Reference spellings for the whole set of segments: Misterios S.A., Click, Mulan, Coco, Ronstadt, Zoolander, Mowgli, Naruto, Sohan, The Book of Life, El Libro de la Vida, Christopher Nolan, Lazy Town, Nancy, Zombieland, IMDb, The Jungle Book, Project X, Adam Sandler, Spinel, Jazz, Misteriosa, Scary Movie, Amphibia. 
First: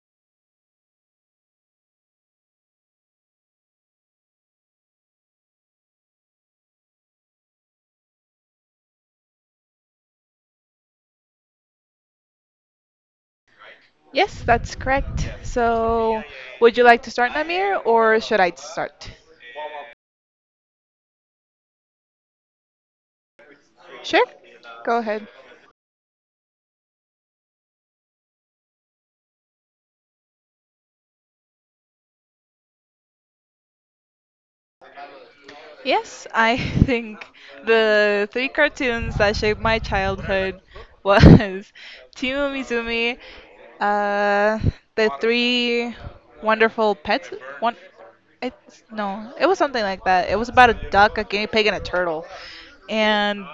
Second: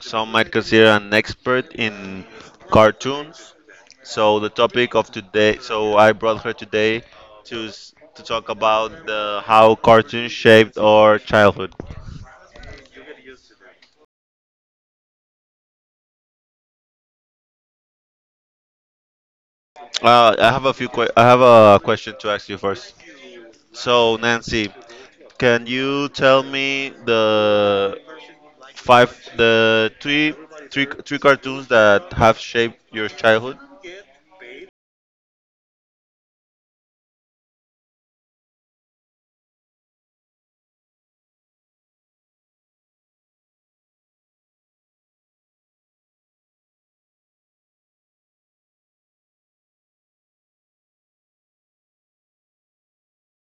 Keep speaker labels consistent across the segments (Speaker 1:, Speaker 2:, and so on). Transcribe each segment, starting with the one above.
Speaker 1: some might consider an expert in cartoons. So, the topic of today, I brought her today to talk about how cartoons shaped our childhood.
Speaker 2: Yes, that's correct. So, would you like to start, Namir, or should I start?
Speaker 1: I have a few. I have a question to ask you first. So,
Speaker 2: Sure,
Speaker 1: Nancy,
Speaker 2: go ahead.
Speaker 1: can you tell me the five, the three, three, three cartoons that have shaped your childhood?
Speaker 2: Yes, I think the three cartoons that shaped my childhood was Timu Mizumi, uh, the three wonderful pets. One, it's no, it was something like that. It was about a duck, a guinea pig, and a turtle. And.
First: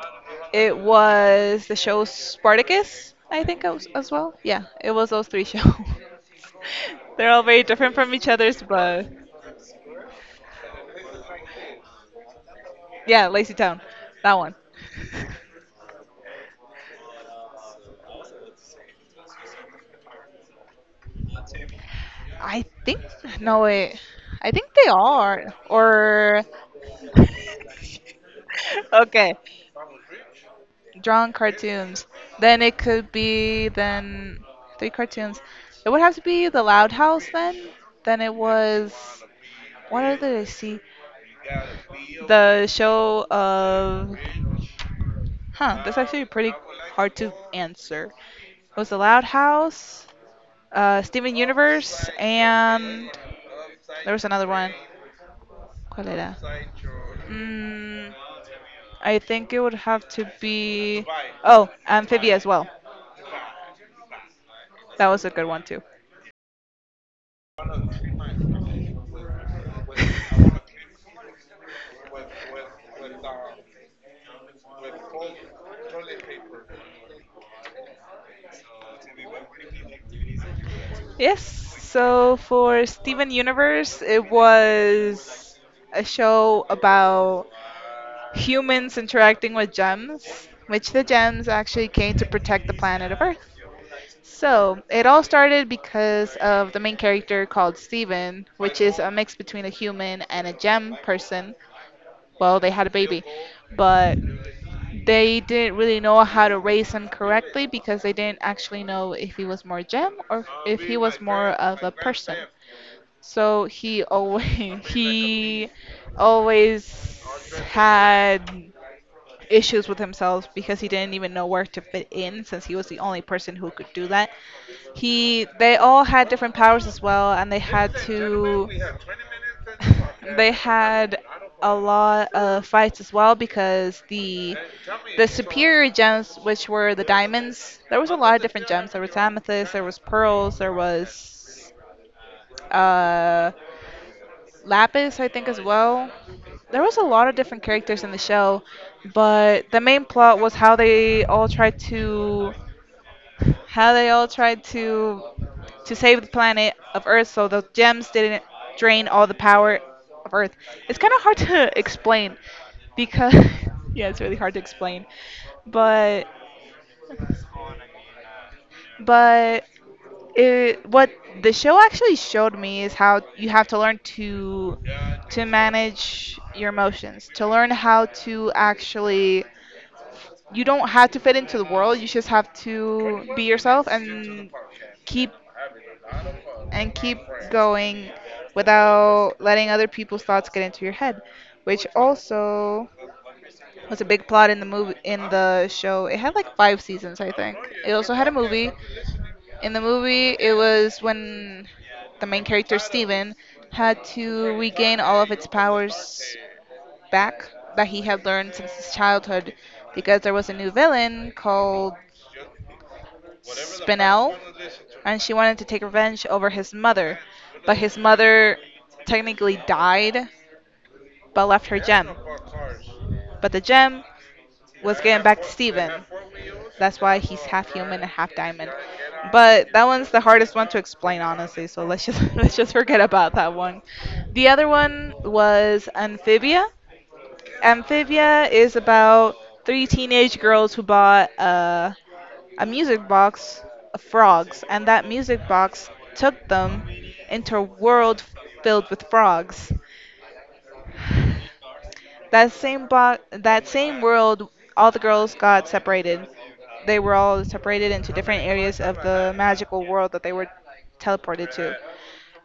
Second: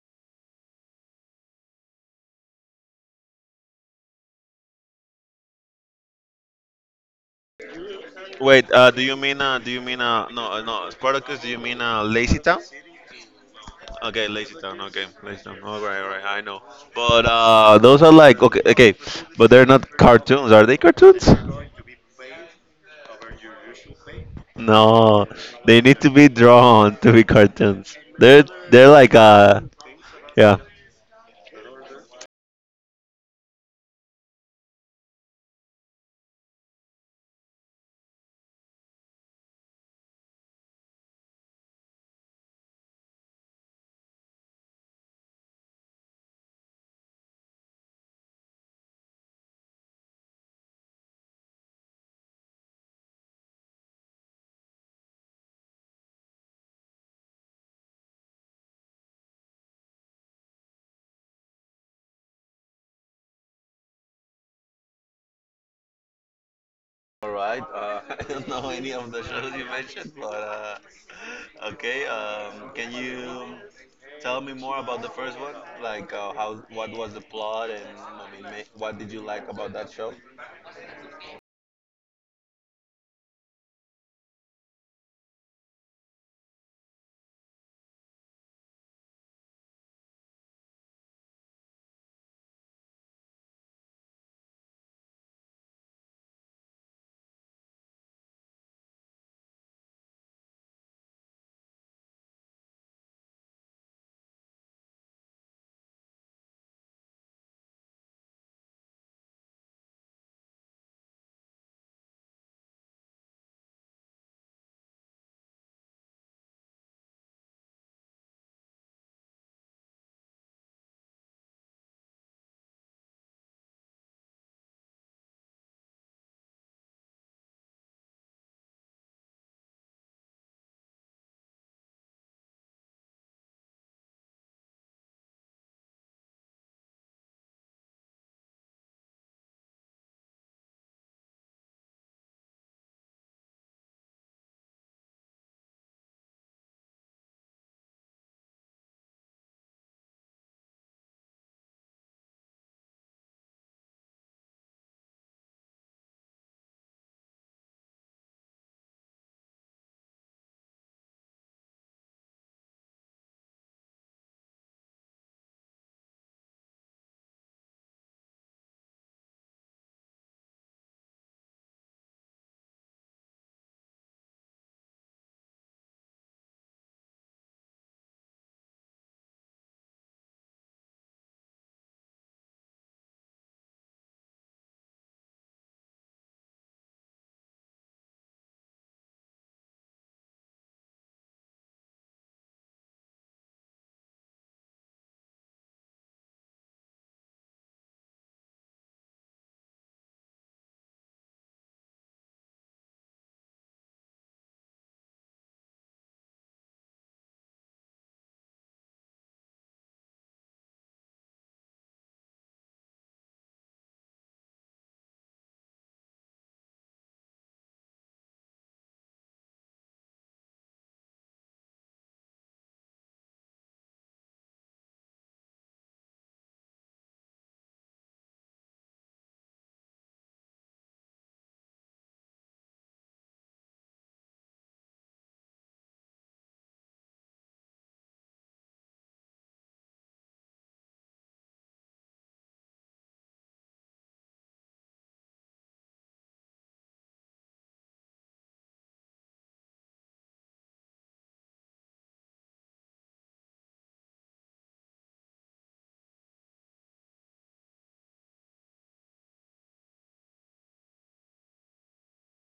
Speaker 2: It was the show Spartacus, I think, as well. Yeah, it was those three shows. They're all very different from each other's,
Speaker 1: Wait,
Speaker 2: but
Speaker 1: do you mean no Spartacus? Do you mean Lazy Town?
Speaker 2: yeah, Lazy Town,
Speaker 1: Okay,
Speaker 2: that
Speaker 1: Lazy
Speaker 2: one.
Speaker 1: Town. Okay, Lazy Town. All right, all right. I know, but those are like okay, okay, but they're not cartoons. Are they cartoons?
Speaker 2: I think, no, wait, I think they
Speaker 1: No,
Speaker 2: are,
Speaker 1: they need to be
Speaker 2: or
Speaker 1: drawn to be cartoons. They're like
Speaker 2: okay.
Speaker 1: yeah.
Speaker 2: Drawn cartoons, then it could be, then three cartoons. It would have to be The Loud House then. Then it was, what other did I see? The show of huh. That's actually pretty hard to answer. It was The Loud House, Steven Universe, and there was another one. ¿Cuál era? Mm, I think it would have to be. Oh, Amphibia as well. That was a good one too.
Speaker 1: All right. I don't know any of the shows you mentioned, but okay. Can you tell me more about the first one? Like, what was the plot, and I mean, what did you like about that show?
Speaker 2: Yes. So for Steven Universe, it was a show about humans interacting with gems, which the gems actually came to protect the planet of Earth. So, it all started because of the main character called Steven, which is a mix between a human and a gem person. Well, they had a baby, but they didn't really know how to raise him correctly because they didn't actually know if he was more gem or if he was more of a person. So he always he always had issues with himself because he didn't even know where to fit in since he was the only person who could do that. They all had different powers as well, and they had to. They had a lot of fights as well because the superior gems, which were the diamonds, there was a lot of different gems. There was amethyst, there was pearls, there was uh, lapis, I think as well. There was a lot of different characters in the show, but the main plot was how they all tried to save the planet of Earth so the gems didn't drain all the power of Earth. It's kind of hard to explain because yeah, it's really hard to explain. But but what the show actually showed me is how you have to learn to manage your emotions, to learn how to, actually, you don't have to fit into the world. You just have to be yourself keep and keep going without letting other people's thoughts get into your head, which also was a big plot in the show. It had like 5 seasons, I think. It also had a movie. In the movie, it was when the main character Steven had to regain all of its powers back that he had learned since his childhood because there was a new villain called Spinel, and she wanted to take revenge over his mother. But his mother technically died but left her gem. But the gem was getting back to Steven. That's why he's half human and half diamond. But that one's the hardest one to explain, honestly. So let's just let's just forget about that one. The other one was Amphibia. Amphibia is about three teenage girls who bought a music box of frogs, and that music box took them into a world filled with frogs. That same world, all the girls got separated. They were all separated into different areas of the magical world that they were teleported to.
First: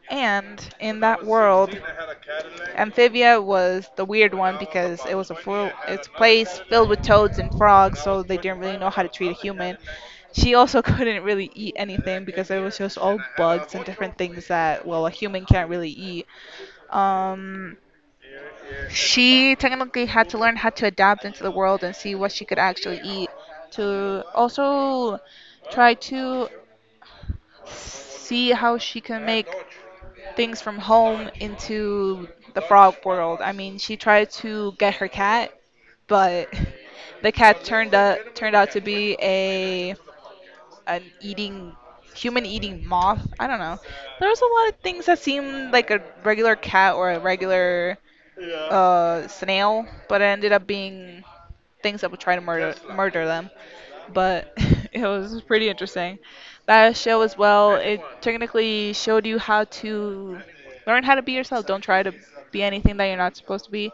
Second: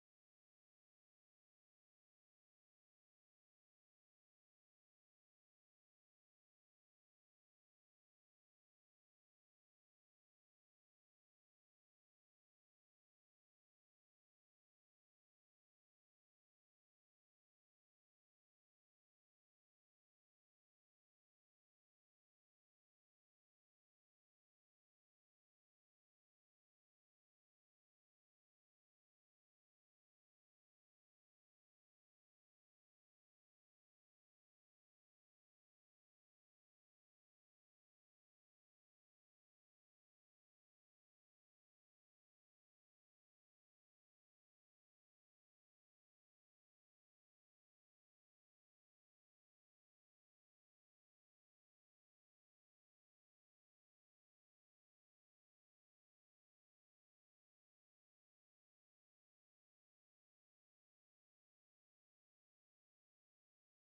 Speaker 2: And in that world, Amphibia was the weird one because it was a full, it's a place filled with toads and frogs, so they didn't really know how to treat a human. She also couldn't really eat anything because it was just all bugs and different things that, well, a human can't really eat. Um, she technically had to learn how to adapt into the world and see what she could actually eat, to also try to see how she can make things from home into the frog world. I mean, she tried to get her cat, but the cat turned out to be a an eating human eating moth. I don't know. There's a lot of things that seem like a regular cat or a regular snail, but it ended up being things that would try to murder them. But it was pretty interesting. That show as well, it technically showed you how to learn how to be yourself. Don't try to be anything that you're not supposed to be.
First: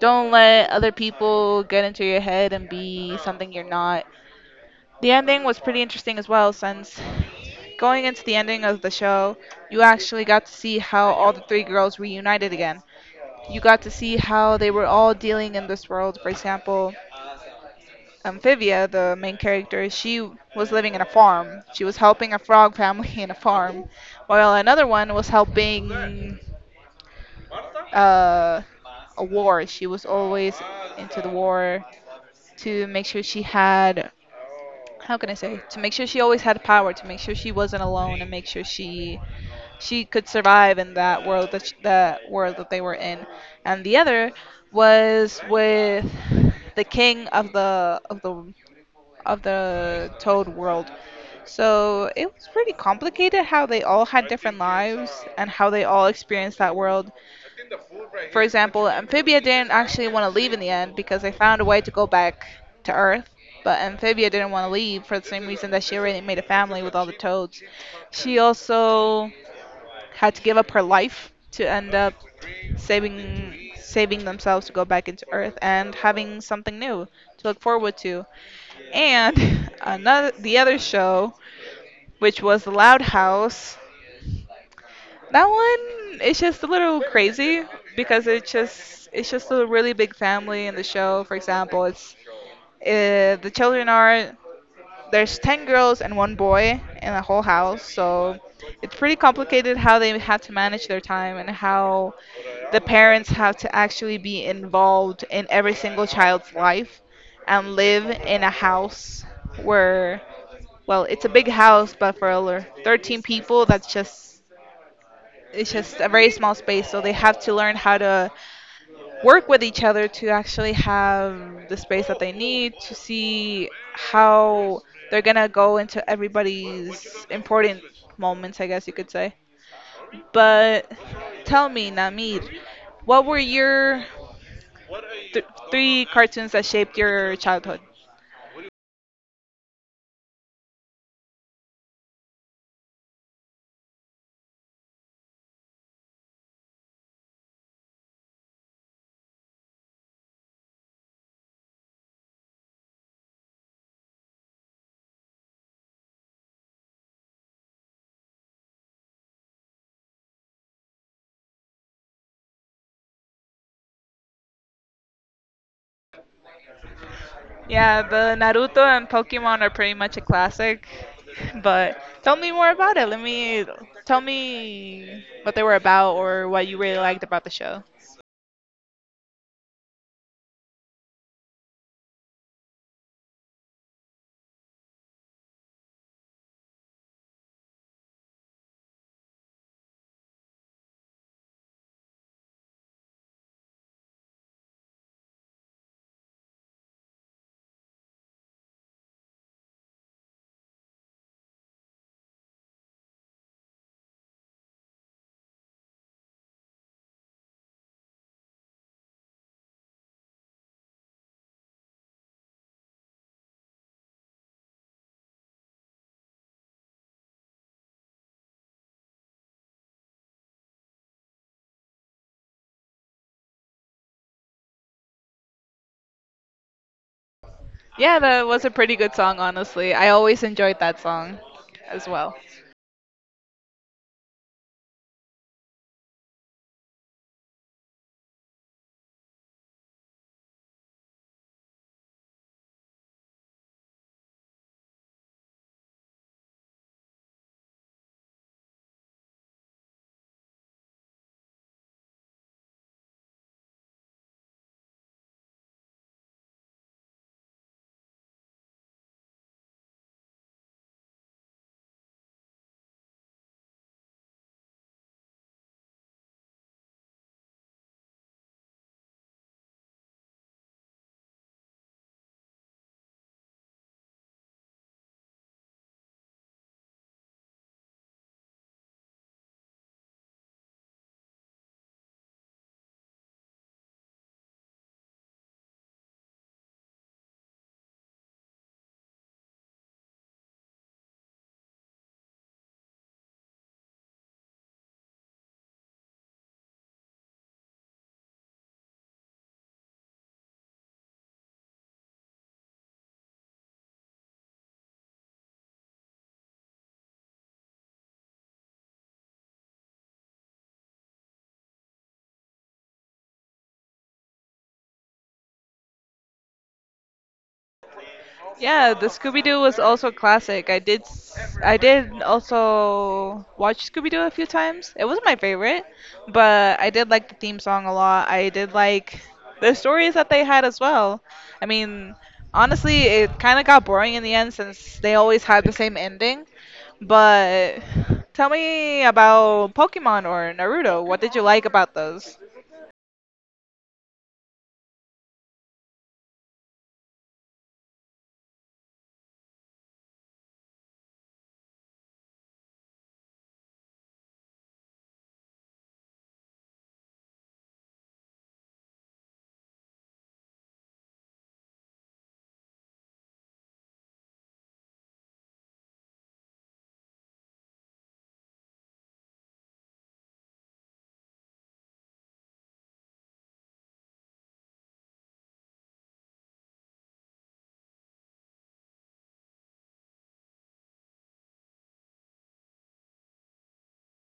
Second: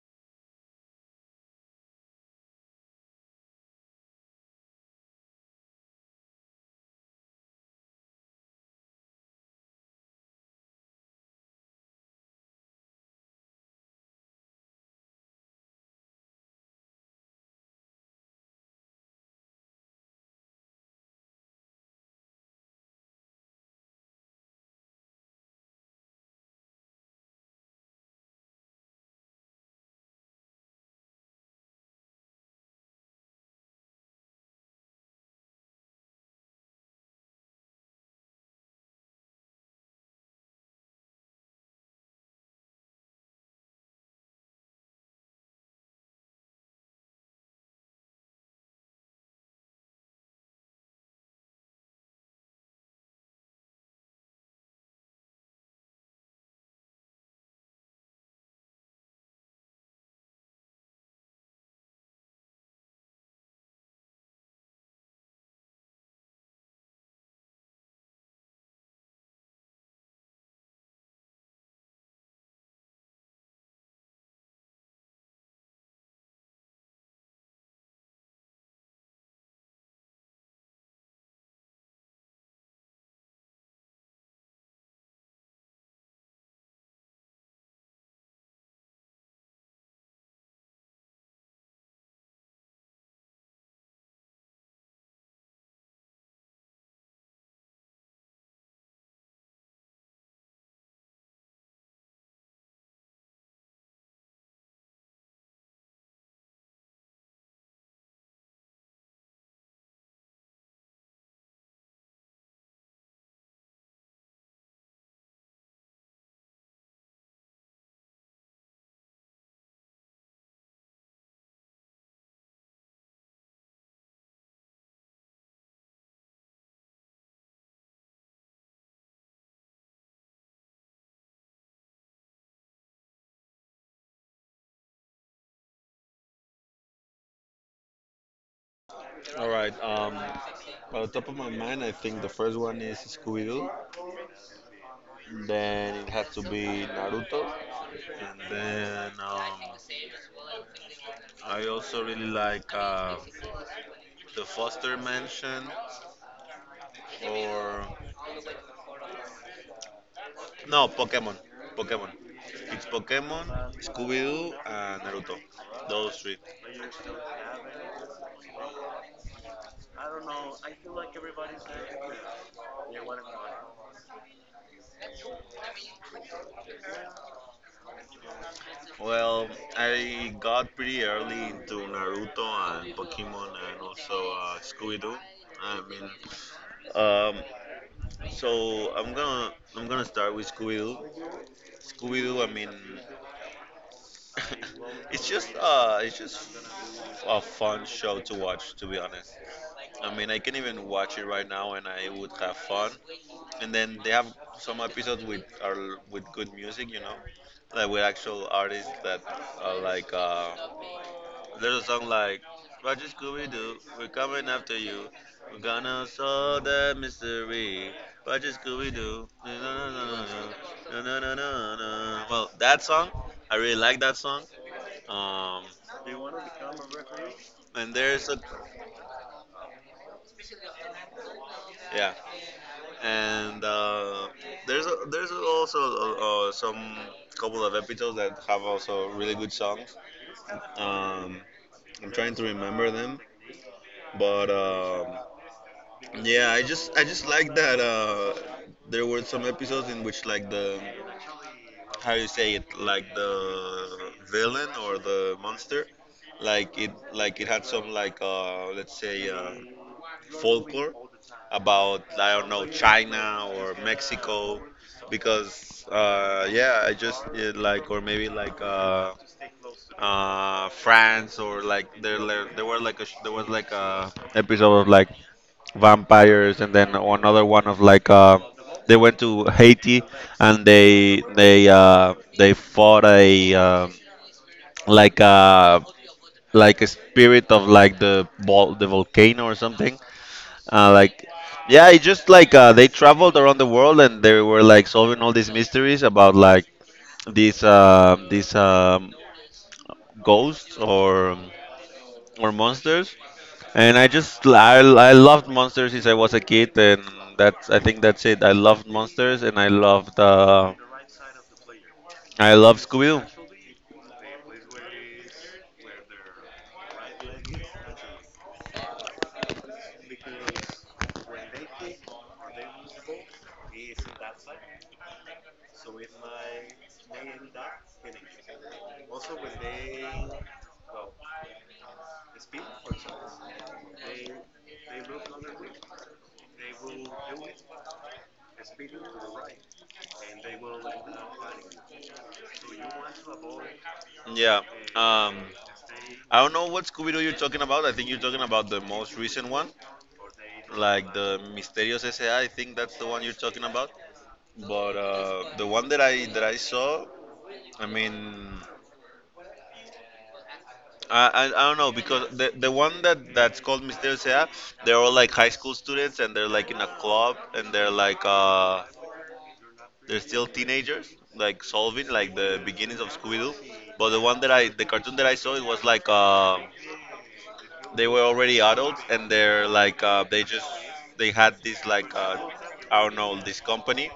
Speaker 2: Don't let other people get into your head and be something you're not. The ending was pretty interesting as well, since going into the ending of the show, you actually got to see how all the three girls reunited again. You got to see how they were all dealing in this world. For example, Amphibia, the main character, she was living in a farm. She was helping a frog family in a farm, while another one was helping uh, a war. She was always into the war to make sure she had, how can I say, to make sure she always had power, to make sure she wasn't alone, and make sure she could survive in that world that world that they were in. And the other was with the king of the Toad world, so it was pretty complicated how they all had different lives and how they all experienced that world. For example, Amphibia didn't actually want to leave in the end because they found a way to go back to Earth, but Amphibia didn't want to leave for the same reason that she already made a family with all the toads. She also had to give up her life to end up saving themselves to go back into Earth and having something new to look forward to. And another the other show, which was the Loud House. That one, it's just a little crazy because it's just a really big family in the show. For example, it's the children are, there's 10 girls and one boy in the whole house, so it's pretty complicated how they have to manage their time and how the parents have to actually be involved in every single child's life and live in a house where, well, it's a big house, but for 13 people, that's just, it's just a very small space. So they have to learn how to work with each other to actually have the space that they need to see how they're gonna go into everybody's important moments, I guess you could say. But tell me, Namir, what were your th- three cartoons that shaped your childhood?
Speaker 1: All right. On top of my mind, I think the first one is Scooby Doo. Then it had to be Naruto, and then I also really like the Foster Mansion or no, Pokemon. Pokemon. It's Pokemon, Scooby Doo, and Naruto. Those three.
Speaker 2: Yeah, but Naruto and Pokemon are pretty much a classic. But tell me more about it. Let me tell me what they were about or what you really liked about the show.
Speaker 1: Well, I got pretty early into Naruto and Pokemon and also Scooby Doo. I mean, um, I'm gonna start with Scooby Doo. Scooby Doo. I mean, it's just a fun show to watch. To be honest, I mean, I can even watch it right now and I would have fun. And then they have some episodes with are with good music, you know, like with actual artists that are like there's a song like Roger Scooby Doo, we're coming after you, we're gonna solve the mystery. Roger Scooby Doo, no no no no no no no no no. Well, that song, I really like that song. Um, and
Speaker 2: Yeah,
Speaker 1: there's a
Speaker 2: that was a pretty good song, honestly. I always enjoyed that song as
Speaker 1: yeah.
Speaker 2: well.
Speaker 1: And there's also some couple of episodes that have also really good songs. Um, I'm trying to remember them, but yeah, I just like that there were some episodes in which like the how you say it, like the villain or the monster, like it had some like let's say folklore about, I don't know, China or Mexico because yeah like, or maybe like France, or like there were like there was like a episode of like vampires, and then another one of like they went to Haiti and they fought a like a like a spirit of like the volcano or something, uh, like, yeah, it just like they traveled around the world and they were like solving all these mysteries about these ghosts or monsters. And I loved monsters since I was a kid, and that's I think that's it. I loved monsters and I loved I love Scooby Doo.
Speaker 2: Yeah, the Scooby Doo was also a classic. I did also watch Scooby Doo a few times. It wasn't my favorite, but I did like the theme song a lot. I did like the stories that they had as well. I mean, honestly, it kind of got boring in the end since they always had the same ending. But tell me about Pokemon or Naruto. What did you like about those?
Speaker 1: Yeah. Um, I don't know what Scooby Doo you're talking about. I think you're talking about the most recent one, like the Misterios S.A. I think that's the one you're talking about. But the one that I saw, I mean, I don't know because the one that that's called Misteriosa, they're all like high school students and they're like in a club and they're like they're still teenagers like solving like the beginnings of Scooby Doo. But the one that I the cartoon that I saw, it was like they were already adults and they're like they had this like I don't know, this company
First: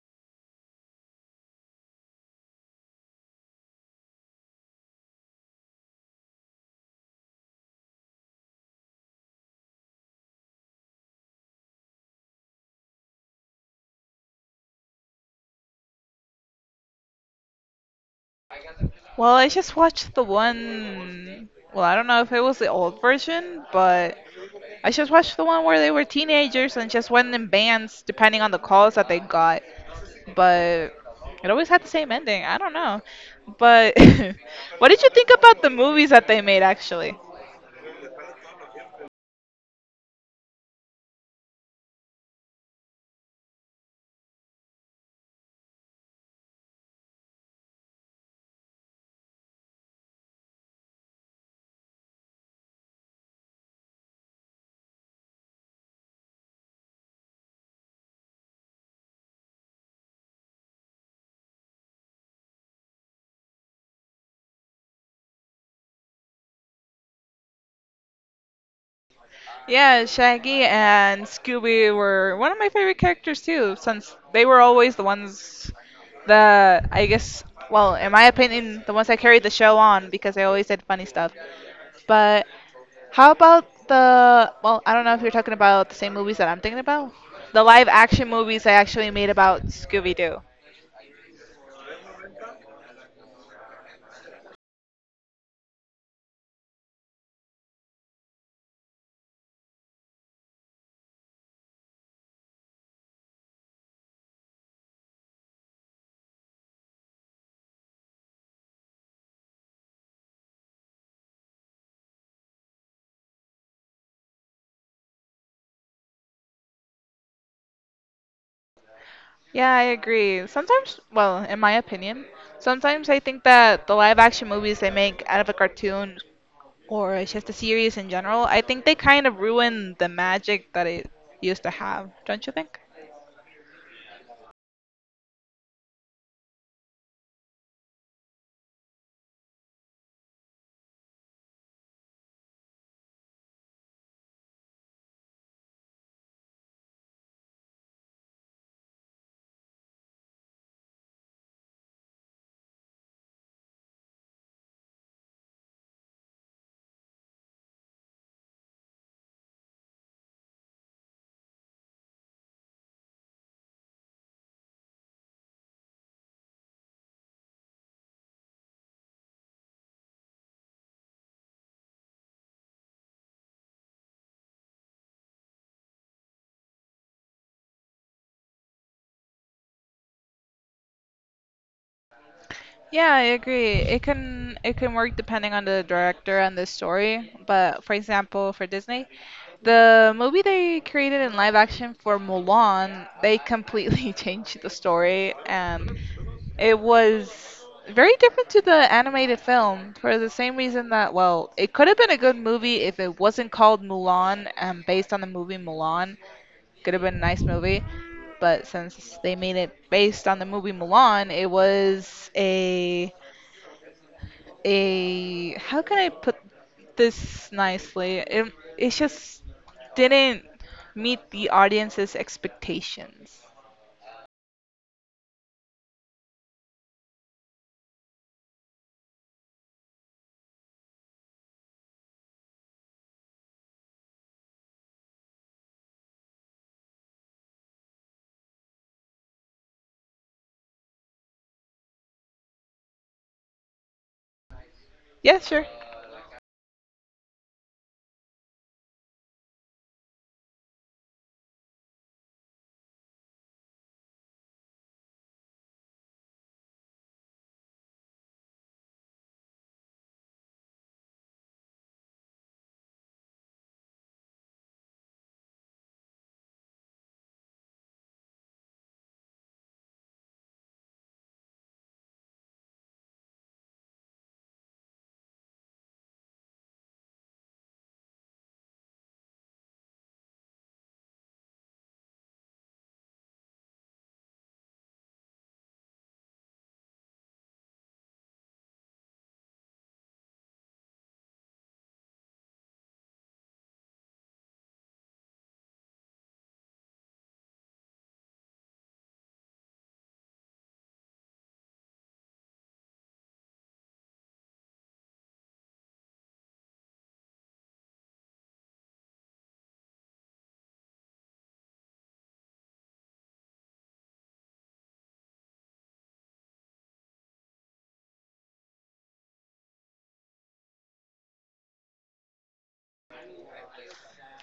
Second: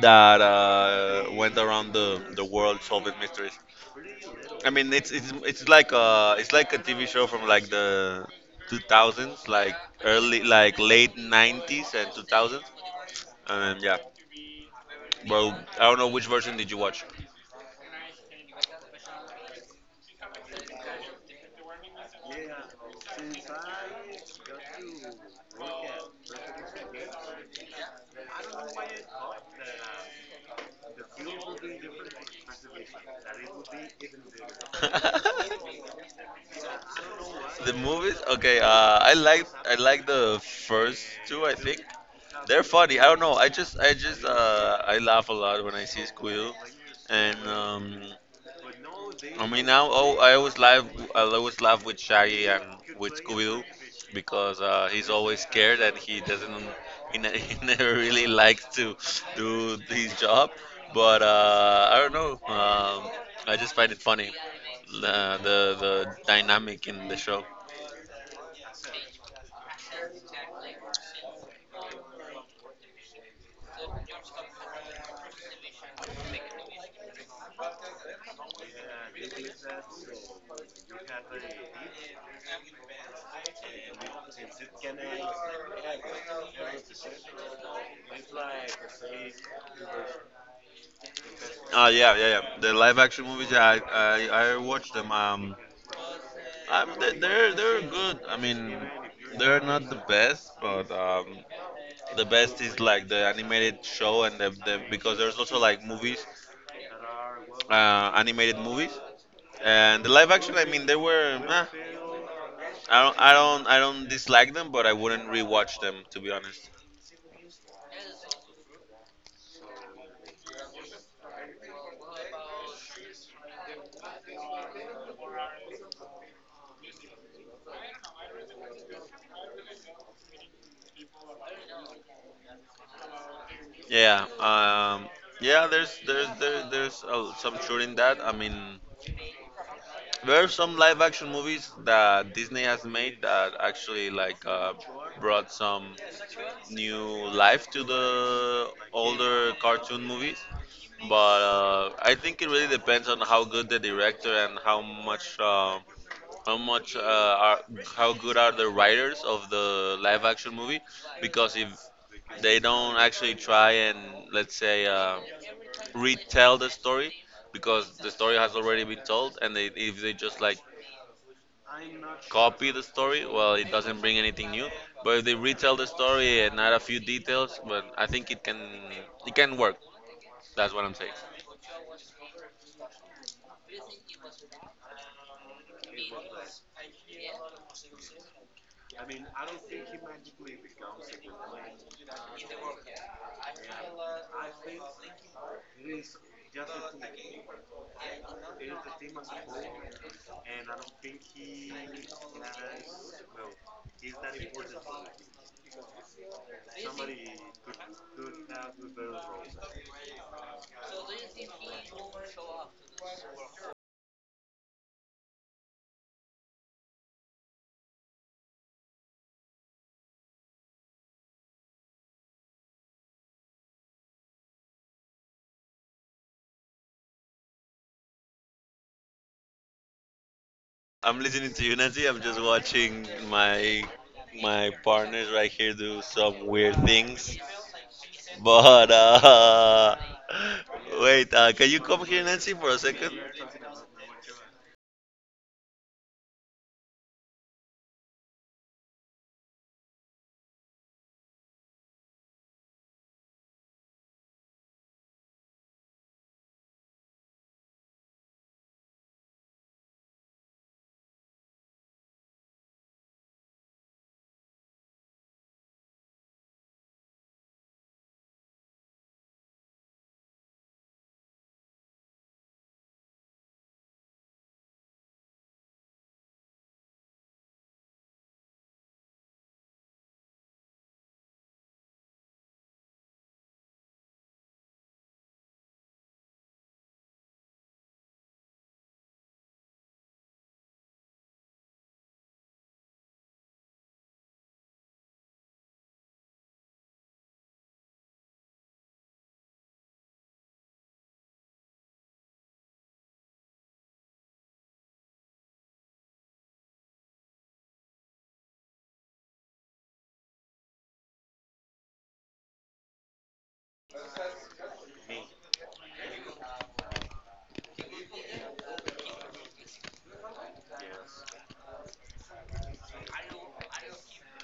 Speaker 1: that went around the world solving mysteries. I mean, it's like a TV show from like the 2000s, like early, like late 90s and 2000s. And yeah, well, I don't know which version did you watch.
Speaker 2: Well, I just watched the one. Well, I don't know if it was the old version, but I just watched the one where they were teenagers and just went in bands depending on the calls that they got. But it always had the same ending. I don't know. But what did you think about the
Speaker 1: The
Speaker 2: movies that they made actually?
Speaker 1: movies, okay. I like the first two. I think they're funny. I don't know. I just I laugh a lot when I see Squeal. And I mean now, oh, I always laugh. I always laugh with Shaggy and with Scooby because he's always scared and he doesn't he, ne- he never really likes to do his job, but I don't know, I just find it funny, the dynamic in the show.
Speaker 2: Yeah, Shaggy and Scooby were one of my favorite characters too, since they were always the ones that, I guess, well, in my opinion, the ones that carried the show on because they always did funny stuff. But how about the, well, I don't know if you're talking about the same movies that I'm thinking about. The live action movies I actually made about Scooby Doo.
Speaker 1: Yeah, yeah, yeah. The live action movies, yeah, I watch them. They're good. I mean, they're not the best, but the best is like the animated show and the, because there's also like movies, animated movies. And the live action, I mean, they were. Eh, I don't, I don't, I don't dislike them, but I wouldn't rewatch them, to be honest.
Speaker 2: Yeah, I agree. Sometimes, well, in my opinion, sometimes I think that the live action movies they make out of a cartoon, or it's just a series in general, I think they kind of ruin the magic that it used to have, don't you think?
Speaker 1: Yeah, yeah. There's some truth in that. I mean, there are some live action movies that Disney has made that actually like brought some new life to the older cartoon movies. But I think it really depends on how good the director and how much. How much are How good are the writers of the live action movie, because if they don't actually try and let's say retell the story, because the story has already been told, and if they just like copy the story, well, it doesn't bring anything new, but if they retell the story and add a few details, well, I think it can work. That's what I'm saying.
Speaker 2: Yeah, I agree. It can work depending on the director and the story. But for example, for Disney, the movie they created in live action for Mulan, they completely changed the story and it was very different to the animated film for the same reason that, well, it could have been a good movie if it wasn't called Mulan and based on the movie Mulan. Could have been a nice movie, but since they made it based on the movie Mulan, it was a how can I put this nicely? It just didn't meet the audience's expectations.
Speaker 1: I'm listening to you, Nancy. I'm just watching my my partners right here do some weird things. But wait, can you come here, Nancy, for a second?
Speaker 2: Yeah, sure.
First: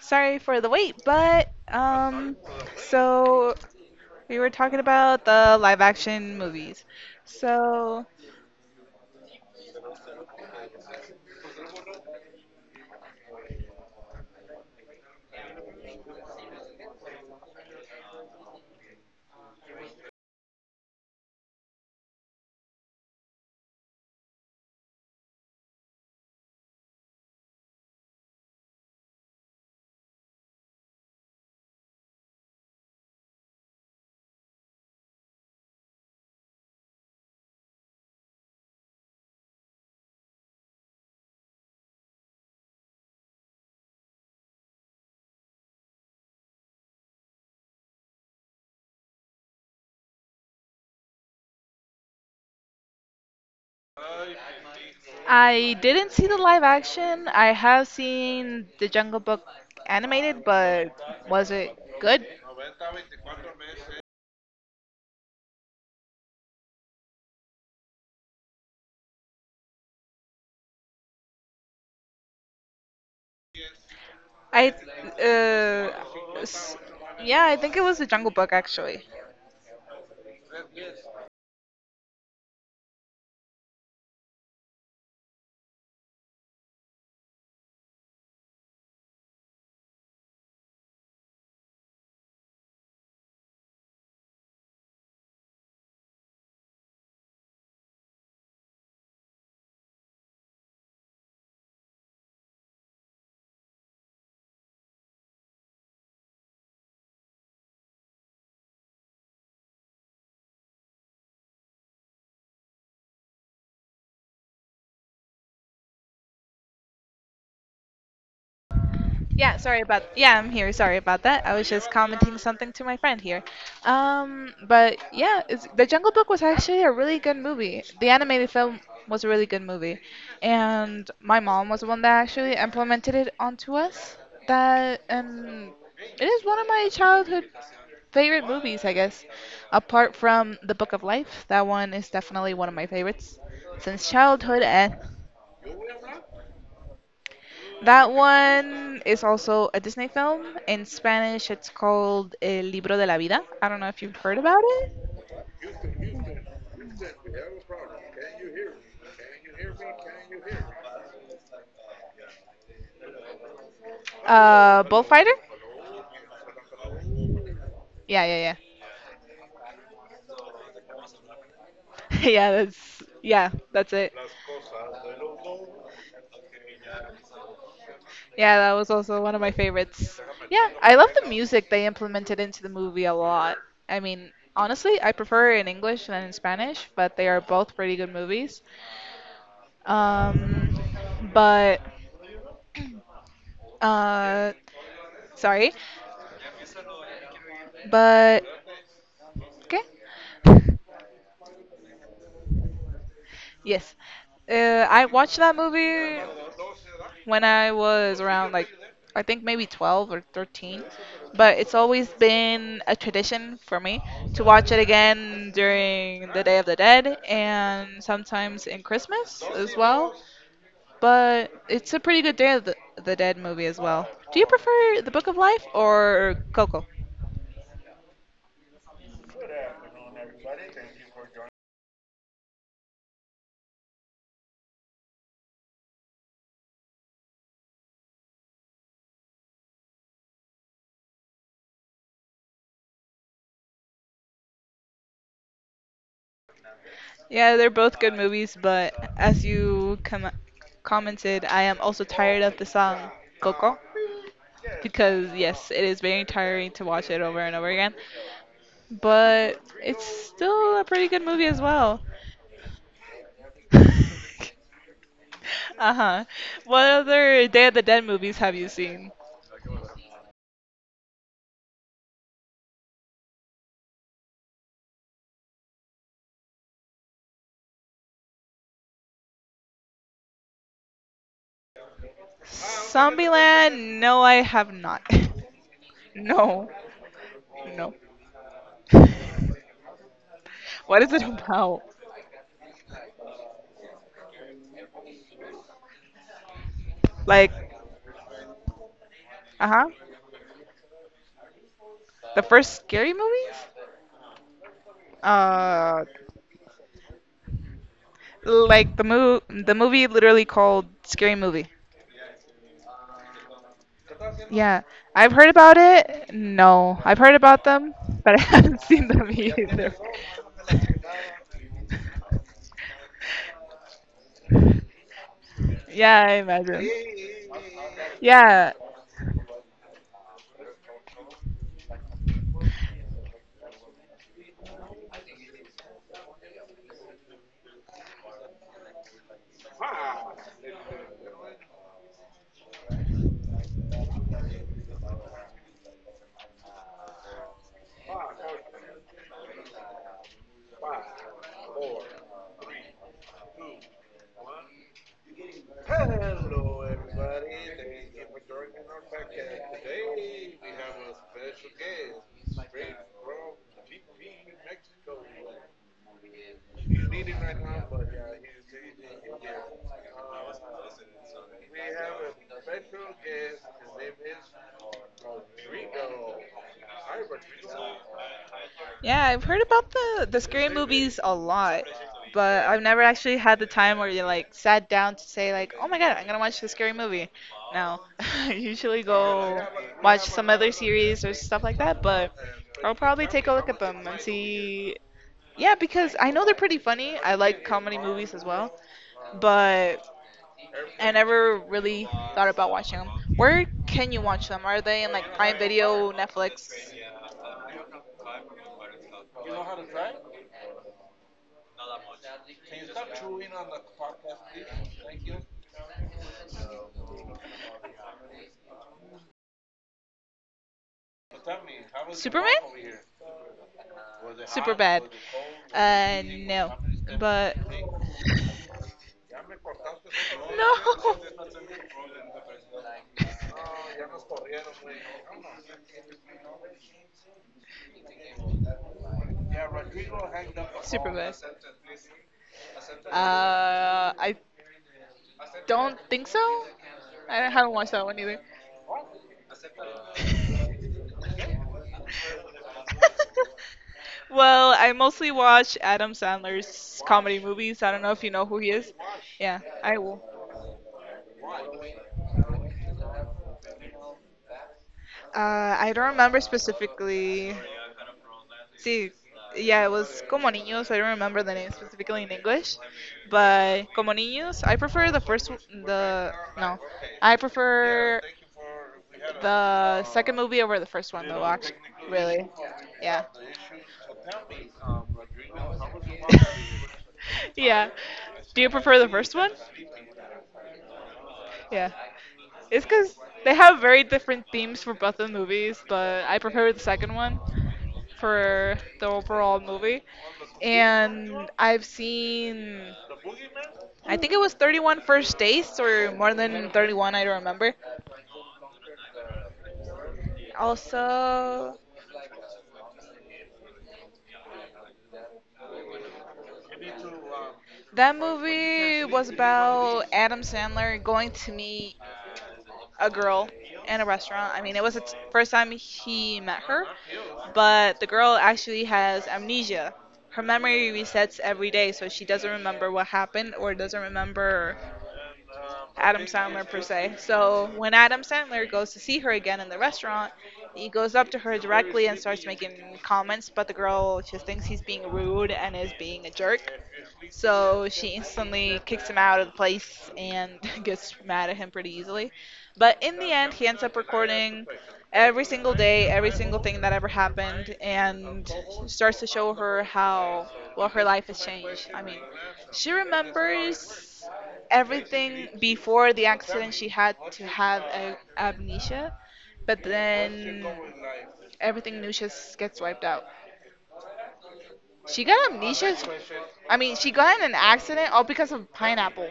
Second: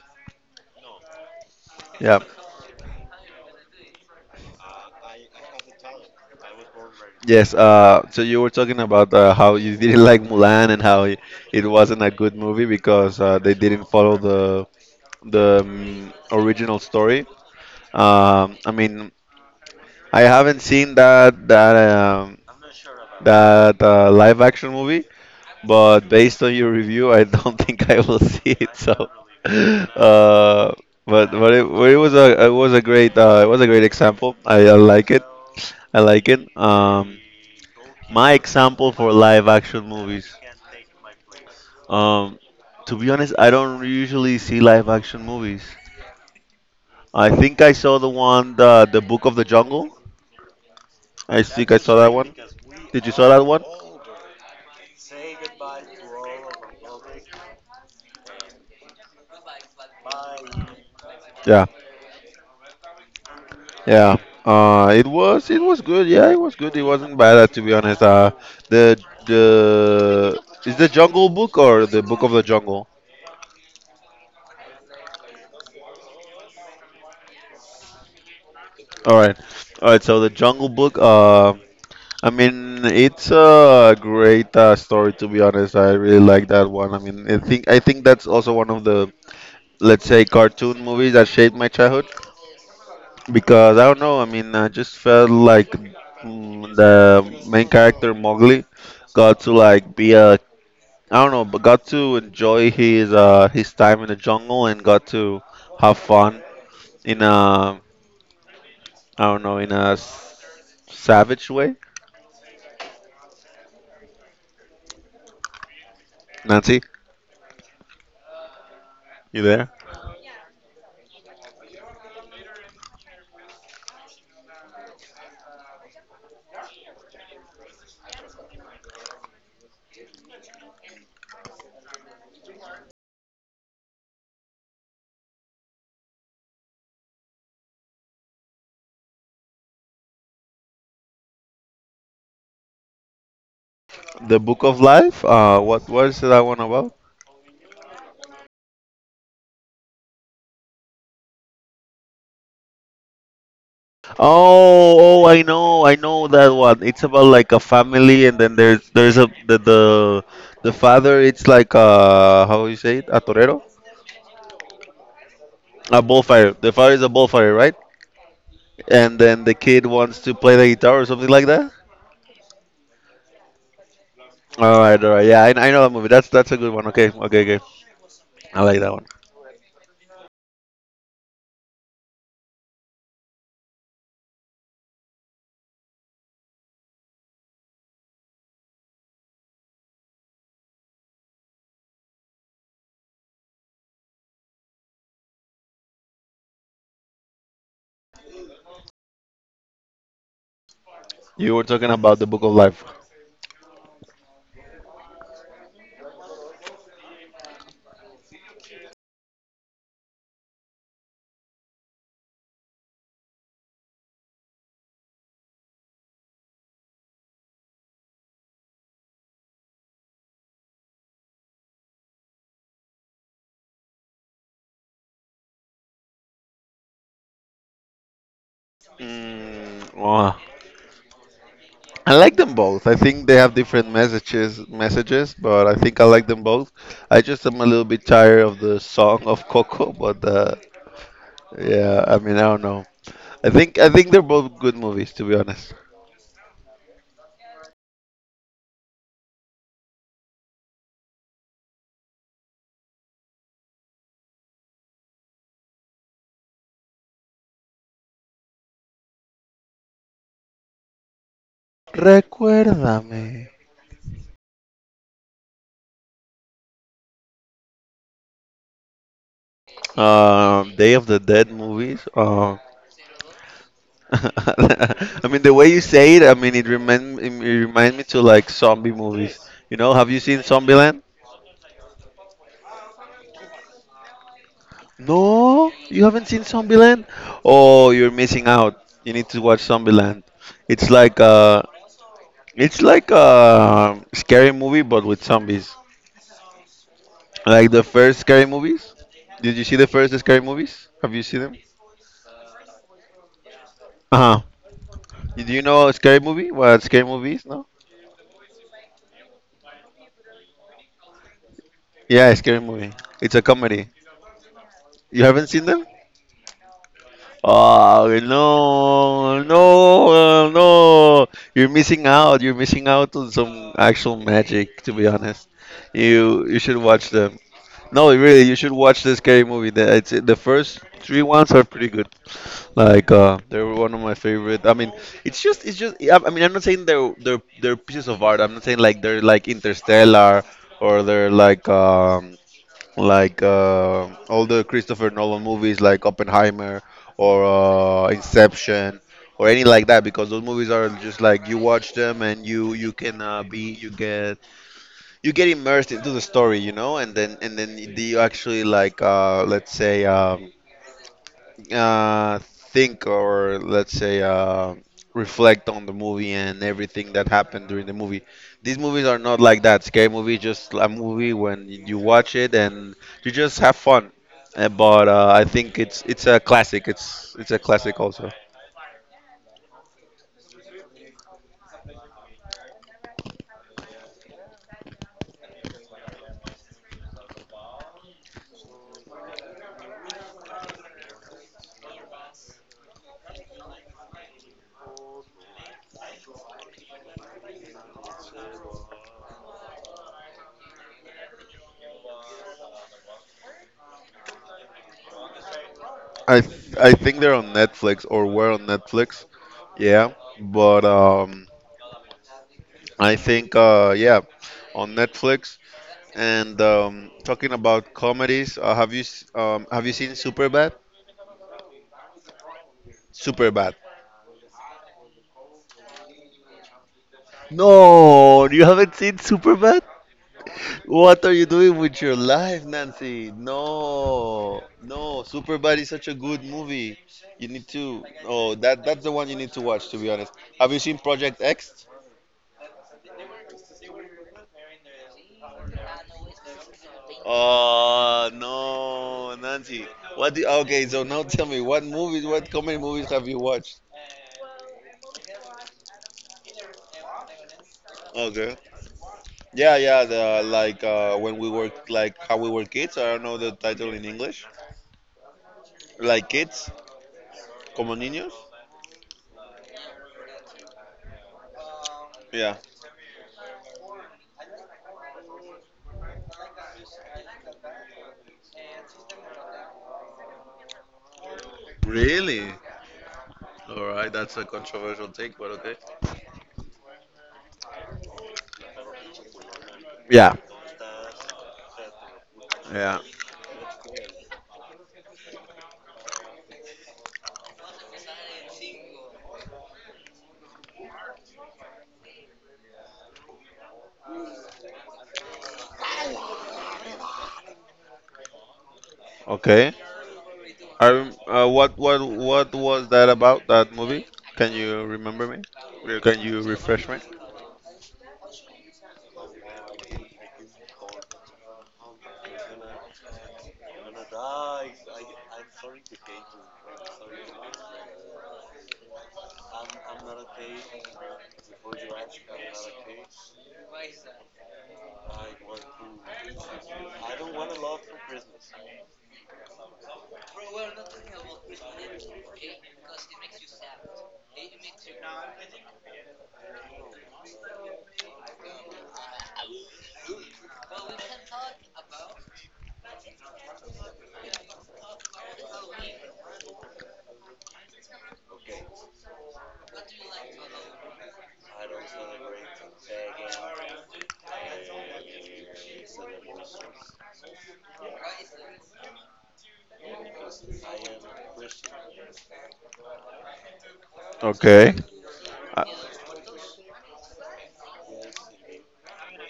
Speaker 2: Sorry for the wait, but
Speaker 1: Yeah.
Speaker 2: so we were talking about the live action movies.
Speaker 1: Yes.
Speaker 2: So
Speaker 1: You were talking about how you didn't like Mulan and how it wasn't a good movie because they didn't follow the original story. I mean, I haven't seen that live action movie, but based on your review, I don't think I will see it. So, uh, but but it was a great it was a great example. I like it. I like it. My example for live action movies. Um, to be honest, I don't usually see live action movies. I think I saw the one the Book of the Jungle. I s-
Speaker 2: I didn't see the live action. I have seen the Jungle Book animated, but was
Speaker 1: yeah
Speaker 2: it good?
Speaker 1: Yeah, it was good. Yeah, it was good. It wasn't bad, to be honest. The the Is the Jungle Book or the Book of the Jungle?
Speaker 2: I uh, s- yeah, I think it was the Jungle Book actually.
Speaker 1: All right, all right. So the Jungle Book. I mean, it's a great story, to be honest. I really like that one. I mean, I think that's also one of the, let's say, cartoon movies that shaped my childhood because I don't know. I mean, I just felt like the main character Mowgli got to like be a, I don't know, but got to enjoy his time in the jungle and got to have fun in a, I don't know, in a savage way. Nancy, you there?
Speaker 2: Yeah, I'm here. Sorry about that. I was just commenting something to my friend here. But yeah, The Jungle Book was actually a really good movie. The animated film was a really good movie, and my mom was the one that actually implemented it onto us. That, and it is one of my childhood favorite movies, I guess. Apart from The Book of Life, that one is definitely one of my favorites since
Speaker 1: The
Speaker 2: childhood.
Speaker 1: Book of
Speaker 2: And
Speaker 1: Life. What is that one about?
Speaker 2: that one is also a Disney film. In Spanish, it's called El Libro de la Vida. I don't know if you've heard about it.
Speaker 1: Oh, oh, I know that one. It's about like a family, and then there's a the father. It's like, how you say it, a torero,
Speaker 2: Bullfighter?
Speaker 1: a bullfighter. The father is a bullfighter, right?
Speaker 2: Yeah, yeah, yeah.
Speaker 1: And then the kid wants to play the guitar or something like that.
Speaker 2: Yeah, that's yeah, that's it.
Speaker 1: All right, all right. Yeah, I know that movie. That's a good one. Okay, okay, okay.
Speaker 2: Yeah,
Speaker 1: I
Speaker 2: that
Speaker 1: like that
Speaker 2: was
Speaker 1: one.
Speaker 2: also one of my favorites. Yeah, I love the music they implemented into the movie a lot. I mean, honestly, I prefer it in English than in Spanish, but they are both pretty good movies. Um, but uh, sorry, but okay,
Speaker 1: You were talking about the Book of Life.
Speaker 2: Yes, uh, I watched that movie when I was around like I think maybe 12 or 13, but it's always been a tradition for me to watch it again during the Day of the Dead and sometimes in Christmas as well. But it's a pretty good Day of the Dead movie as well. Do you prefer The Book of Life or Coco?
Speaker 1: Oh, I like them both. I think they have different messages, but I think I like them both. I just am a little bit tired of the song of Coco, but yeah, I mean, I don't know. I think they're both good movies, to be honest.
Speaker 2: Yeah, they're both good movies, but as you commented, I am also tired of the song Coco because, yes, it is very tiring to watch it over and over again, but it's still a pretty good movie as well.
Speaker 1: Recuérdame.
Speaker 2: Uh-huh. What other Day of the Dead movies have you seen?
Speaker 1: Day of the Dead movies. I mean, the way you say it, I mean, it remind me to like zombie movies. You know, have you seen Zombieland?
Speaker 2: Zombieland? No, I have not.
Speaker 1: No, you haven't seen
Speaker 2: No,
Speaker 1: Zombieland? Oh,
Speaker 2: no.
Speaker 1: you're missing out. You need to watch Zombieland. It's
Speaker 2: What is
Speaker 1: like
Speaker 2: it about?
Speaker 1: scary movies,
Speaker 2: Like,
Speaker 1: like the first scary movies. Did you see the
Speaker 2: uh-huh.
Speaker 1: first scary movies? Have you seen them?
Speaker 2: The first scary movies?
Speaker 1: Uh huh. Did you
Speaker 2: Uh,
Speaker 1: know?
Speaker 2: like the movie literally called Scary Movie.
Speaker 1: Yeah, scary movie. It's a comedy.
Speaker 2: Yeah,
Speaker 1: You
Speaker 2: I've
Speaker 1: haven't
Speaker 2: heard
Speaker 1: seen
Speaker 2: about
Speaker 1: them?
Speaker 2: it. No, I've heard about them,
Speaker 1: Oh,
Speaker 2: but I haven't seen them
Speaker 1: no,
Speaker 2: either.
Speaker 1: no, no. You're missing out. You're missing out on some actual magic, to be honest.
Speaker 2: Yeah, I
Speaker 1: You should
Speaker 2: imagine.
Speaker 1: watch them. No, really, you should
Speaker 2: Yeah,
Speaker 1: watch the scary movie. The first three ones are pretty good. They were one of my favorite. I mean, it's just, I mean, I'm not saying they're pieces of art. I'm not saying like they're like Interstellar or they're like, all the Christopher Nolan movies, like Oppenheimer or Inception or any like that, because those movies are just like you watch them and you can be you get immersed into the story, you know, and then you actually like let's say. uh, think or let's say reflect on the movie and everything that happened during the movie. These movies are not like that. Scary movie is just a movie when you watch it and you just have fun. But I think it's a classic. It's a classic also.
Speaker 2: Yeah, I've heard about the scary movies a lot, but I've never actually had the time where you like sat down to say like, "Oh my God, I'm gonna watch the scary movie." No, I usually go watch some other series or stuff like that, but I'll probably take a look at them and see. Yeah, because I know they're pretty funny. I like comedy movies as well, but I never really thought about watching them. Where can you watch them? Are they in like Prime Video, Netflix?
Speaker 1: I think they're on Netflix or were on Netflix. Yeah, but I think yeah, on Netflix. And talking about comedies, have you seen Superbad? Superbad.
Speaker 2: Super bad. Uh,
Speaker 1: No, you haven't seen Superbad? What are you doing with your life, Nancy? No, no, Superbad is such a good movie. You need to. Oh, that's the one you need to watch. To be honest, have you seen
Speaker 2: Super bad.
Speaker 1: Project X?
Speaker 2: I don't think so. I haven't watched that one
Speaker 1: Oh
Speaker 2: either.
Speaker 1: no, Nancy. What? Okay, so now tell me, what movies, what comedy movies
Speaker 2: Accept
Speaker 1: have you
Speaker 2: it.
Speaker 1: watched?
Speaker 2: Well, I mostly watch Adam Sandler's comedy movies. I don't know if you know
Speaker 1: Okay.
Speaker 2: who he is. Yeah,
Speaker 1: Yeah,
Speaker 2: I
Speaker 1: yeah.
Speaker 2: will.
Speaker 1: The when we were like how we were kids. I don't know the title in English.
Speaker 2: Uh, I don't
Speaker 1: Like
Speaker 2: remember
Speaker 1: kids,
Speaker 2: specifically.
Speaker 1: como niños.
Speaker 2: See, yeah, it was Como Niños. I don't remember the name specifically in
Speaker 1: Yeah.
Speaker 2: English. But como niños, I prefer the first w- the no, I prefer the second movie over the first one though. Actually, really,
Speaker 1: Really?
Speaker 2: yeah.
Speaker 1: All right, that's a controversial take, but okay.
Speaker 2: yeah. Do you prefer the first one? Yeah. It's
Speaker 1: Yeah.
Speaker 2: because they have very different themes for both of the movies, but I prefer the second one for the overall movie. And I've seen I think it was 31 first dates or more than 31, I don't remember.
Speaker 1: Okay.
Speaker 2: Also,
Speaker 1: What what was that about that movie? Can you remember me? We Can you refresh me?
Speaker 2: that movie was about Adam Sandler going to meet a girl in a restaurant. I mean, it was the first time he met her, but the girl actually has amnesia. Her memory resets every day, so she doesn't remember what happened or doesn't remember Adam Sandler per se. So when Adam Sandler goes to see her again in the restaurant, he goes up to her directly and starts making comments, but the girl just thinks he's being rude and is being a jerk. So she instantly kicks him out of the place and gets mad at him pretty easily. But in the end, he ends up recording every single day, every single thing that ever happened, and starts to show her how well her life has changed. I mean, she remembers everything before the accident. She had to have amnesia, but then everything new just gets wiped out.
Speaker 1: Okay.
Speaker 2: She got
Speaker 1: Uh,
Speaker 2: amnesia. I mean, she got in an accident all because of pineapple,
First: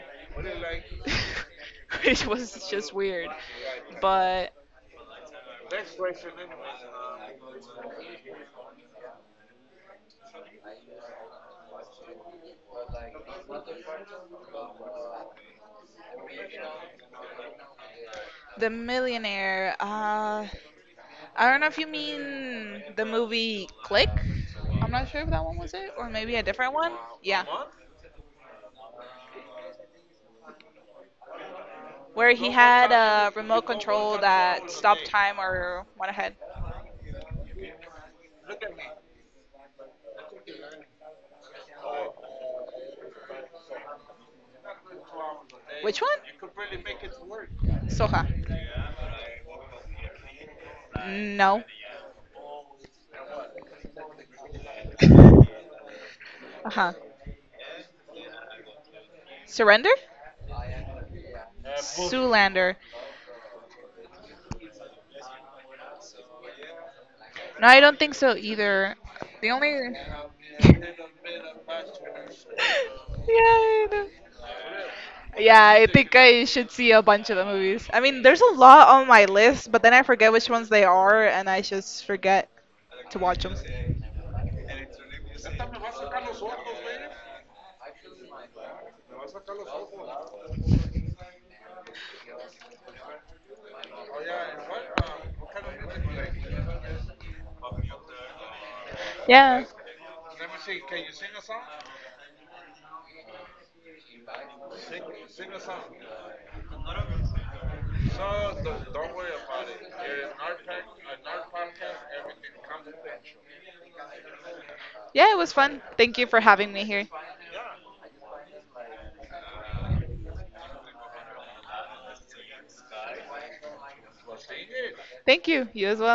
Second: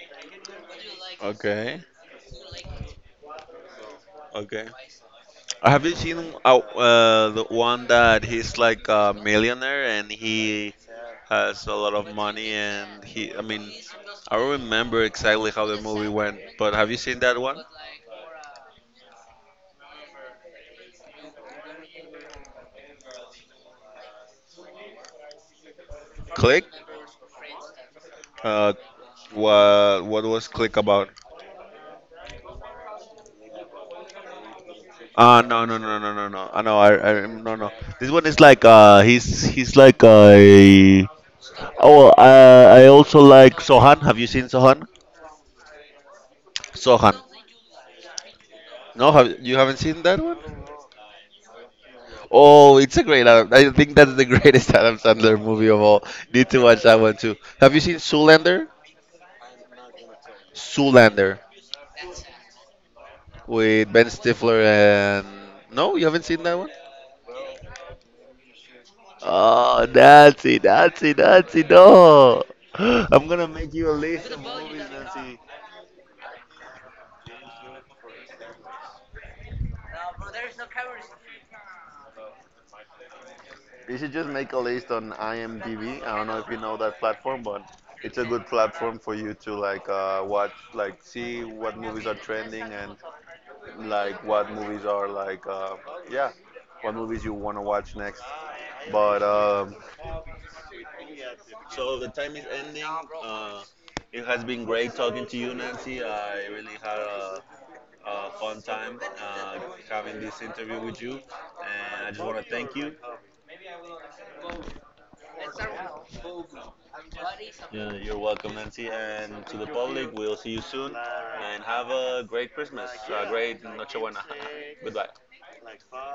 Speaker 1: okay.
Speaker 2: which was just weird. But
Speaker 1: Okay. Have you seen the one that he's like a millionaire and he has a lot of money and he, I don't remember exactly how the movie went, but have you seen that one?
Speaker 2: the millionaire, I don't know if you mean the movie Click. I'm not sure if that one was it, or maybe a
Speaker 1: Click?
Speaker 2: different one. Yeah,
Speaker 1: Uh, what was Click about?
Speaker 2: where he had a remote control that stopped time
Speaker 1: Uh, no no
Speaker 2: or
Speaker 1: no
Speaker 2: went
Speaker 1: no no
Speaker 2: ahead.
Speaker 1: no. I know I no no. This one is like he's like a, oh well, I also like Sohan. Have you seen Sohan?
Speaker 2: Which one?
Speaker 1: Sohan.
Speaker 2: Soha.
Speaker 1: No, haven't seen that one?
Speaker 2: No.
Speaker 1: Oh, it's a great. Adam- I think that's the greatest Adam Sandler movie of all. Need to
Speaker 2: Uh
Speaker 1: watch
Speaker 2: huh.
Speaker 1: that one too. Have you seen Zoolander?
Speaker 2: Surrender?
Speaker 1: Zoolander
Speaker 2: Zoolander.
Speaker 1: with Ben Stifler and no, you haven't seen that one.
Speaker 2: No, I don't think so either. The only.
Speaker 1: Oh, Nancy,
Speaker 2: yeah,
Speaker 1: Nancy, Nancy, no! I'm gonna make
Speaker 2: I
Speaker 1: you a
Speaker 2: know.
Speaker 1: list of movies, Nancy.
Speaker 2: Yeah, I think I should see a bunch of the movies. I mean, there's a lot on my list, but then I forget which ones they are, and I just forget to watch them.
Speaker 1: You should just make a list on IMDb. I don't know if you know that platform, but it's a good platform for you to like watch, like see what movies are trending and like what movies are like, yeah, what movies you want to watch next. But
Speaker 2: Yeah.
Speaker 1: so the time is ending. Uh, it has been great talking to you, Nancy. I really had a fun time having this interview with you, and I just
Speaker 2: Yeah, it was fun. Thank you for having me here.
Speaker 1: yeah, you're welcome, Nancy. And to the public, we'll see you soon. Have a great Christmas. Goodbye.
Speaker 2: Thank you. You as well.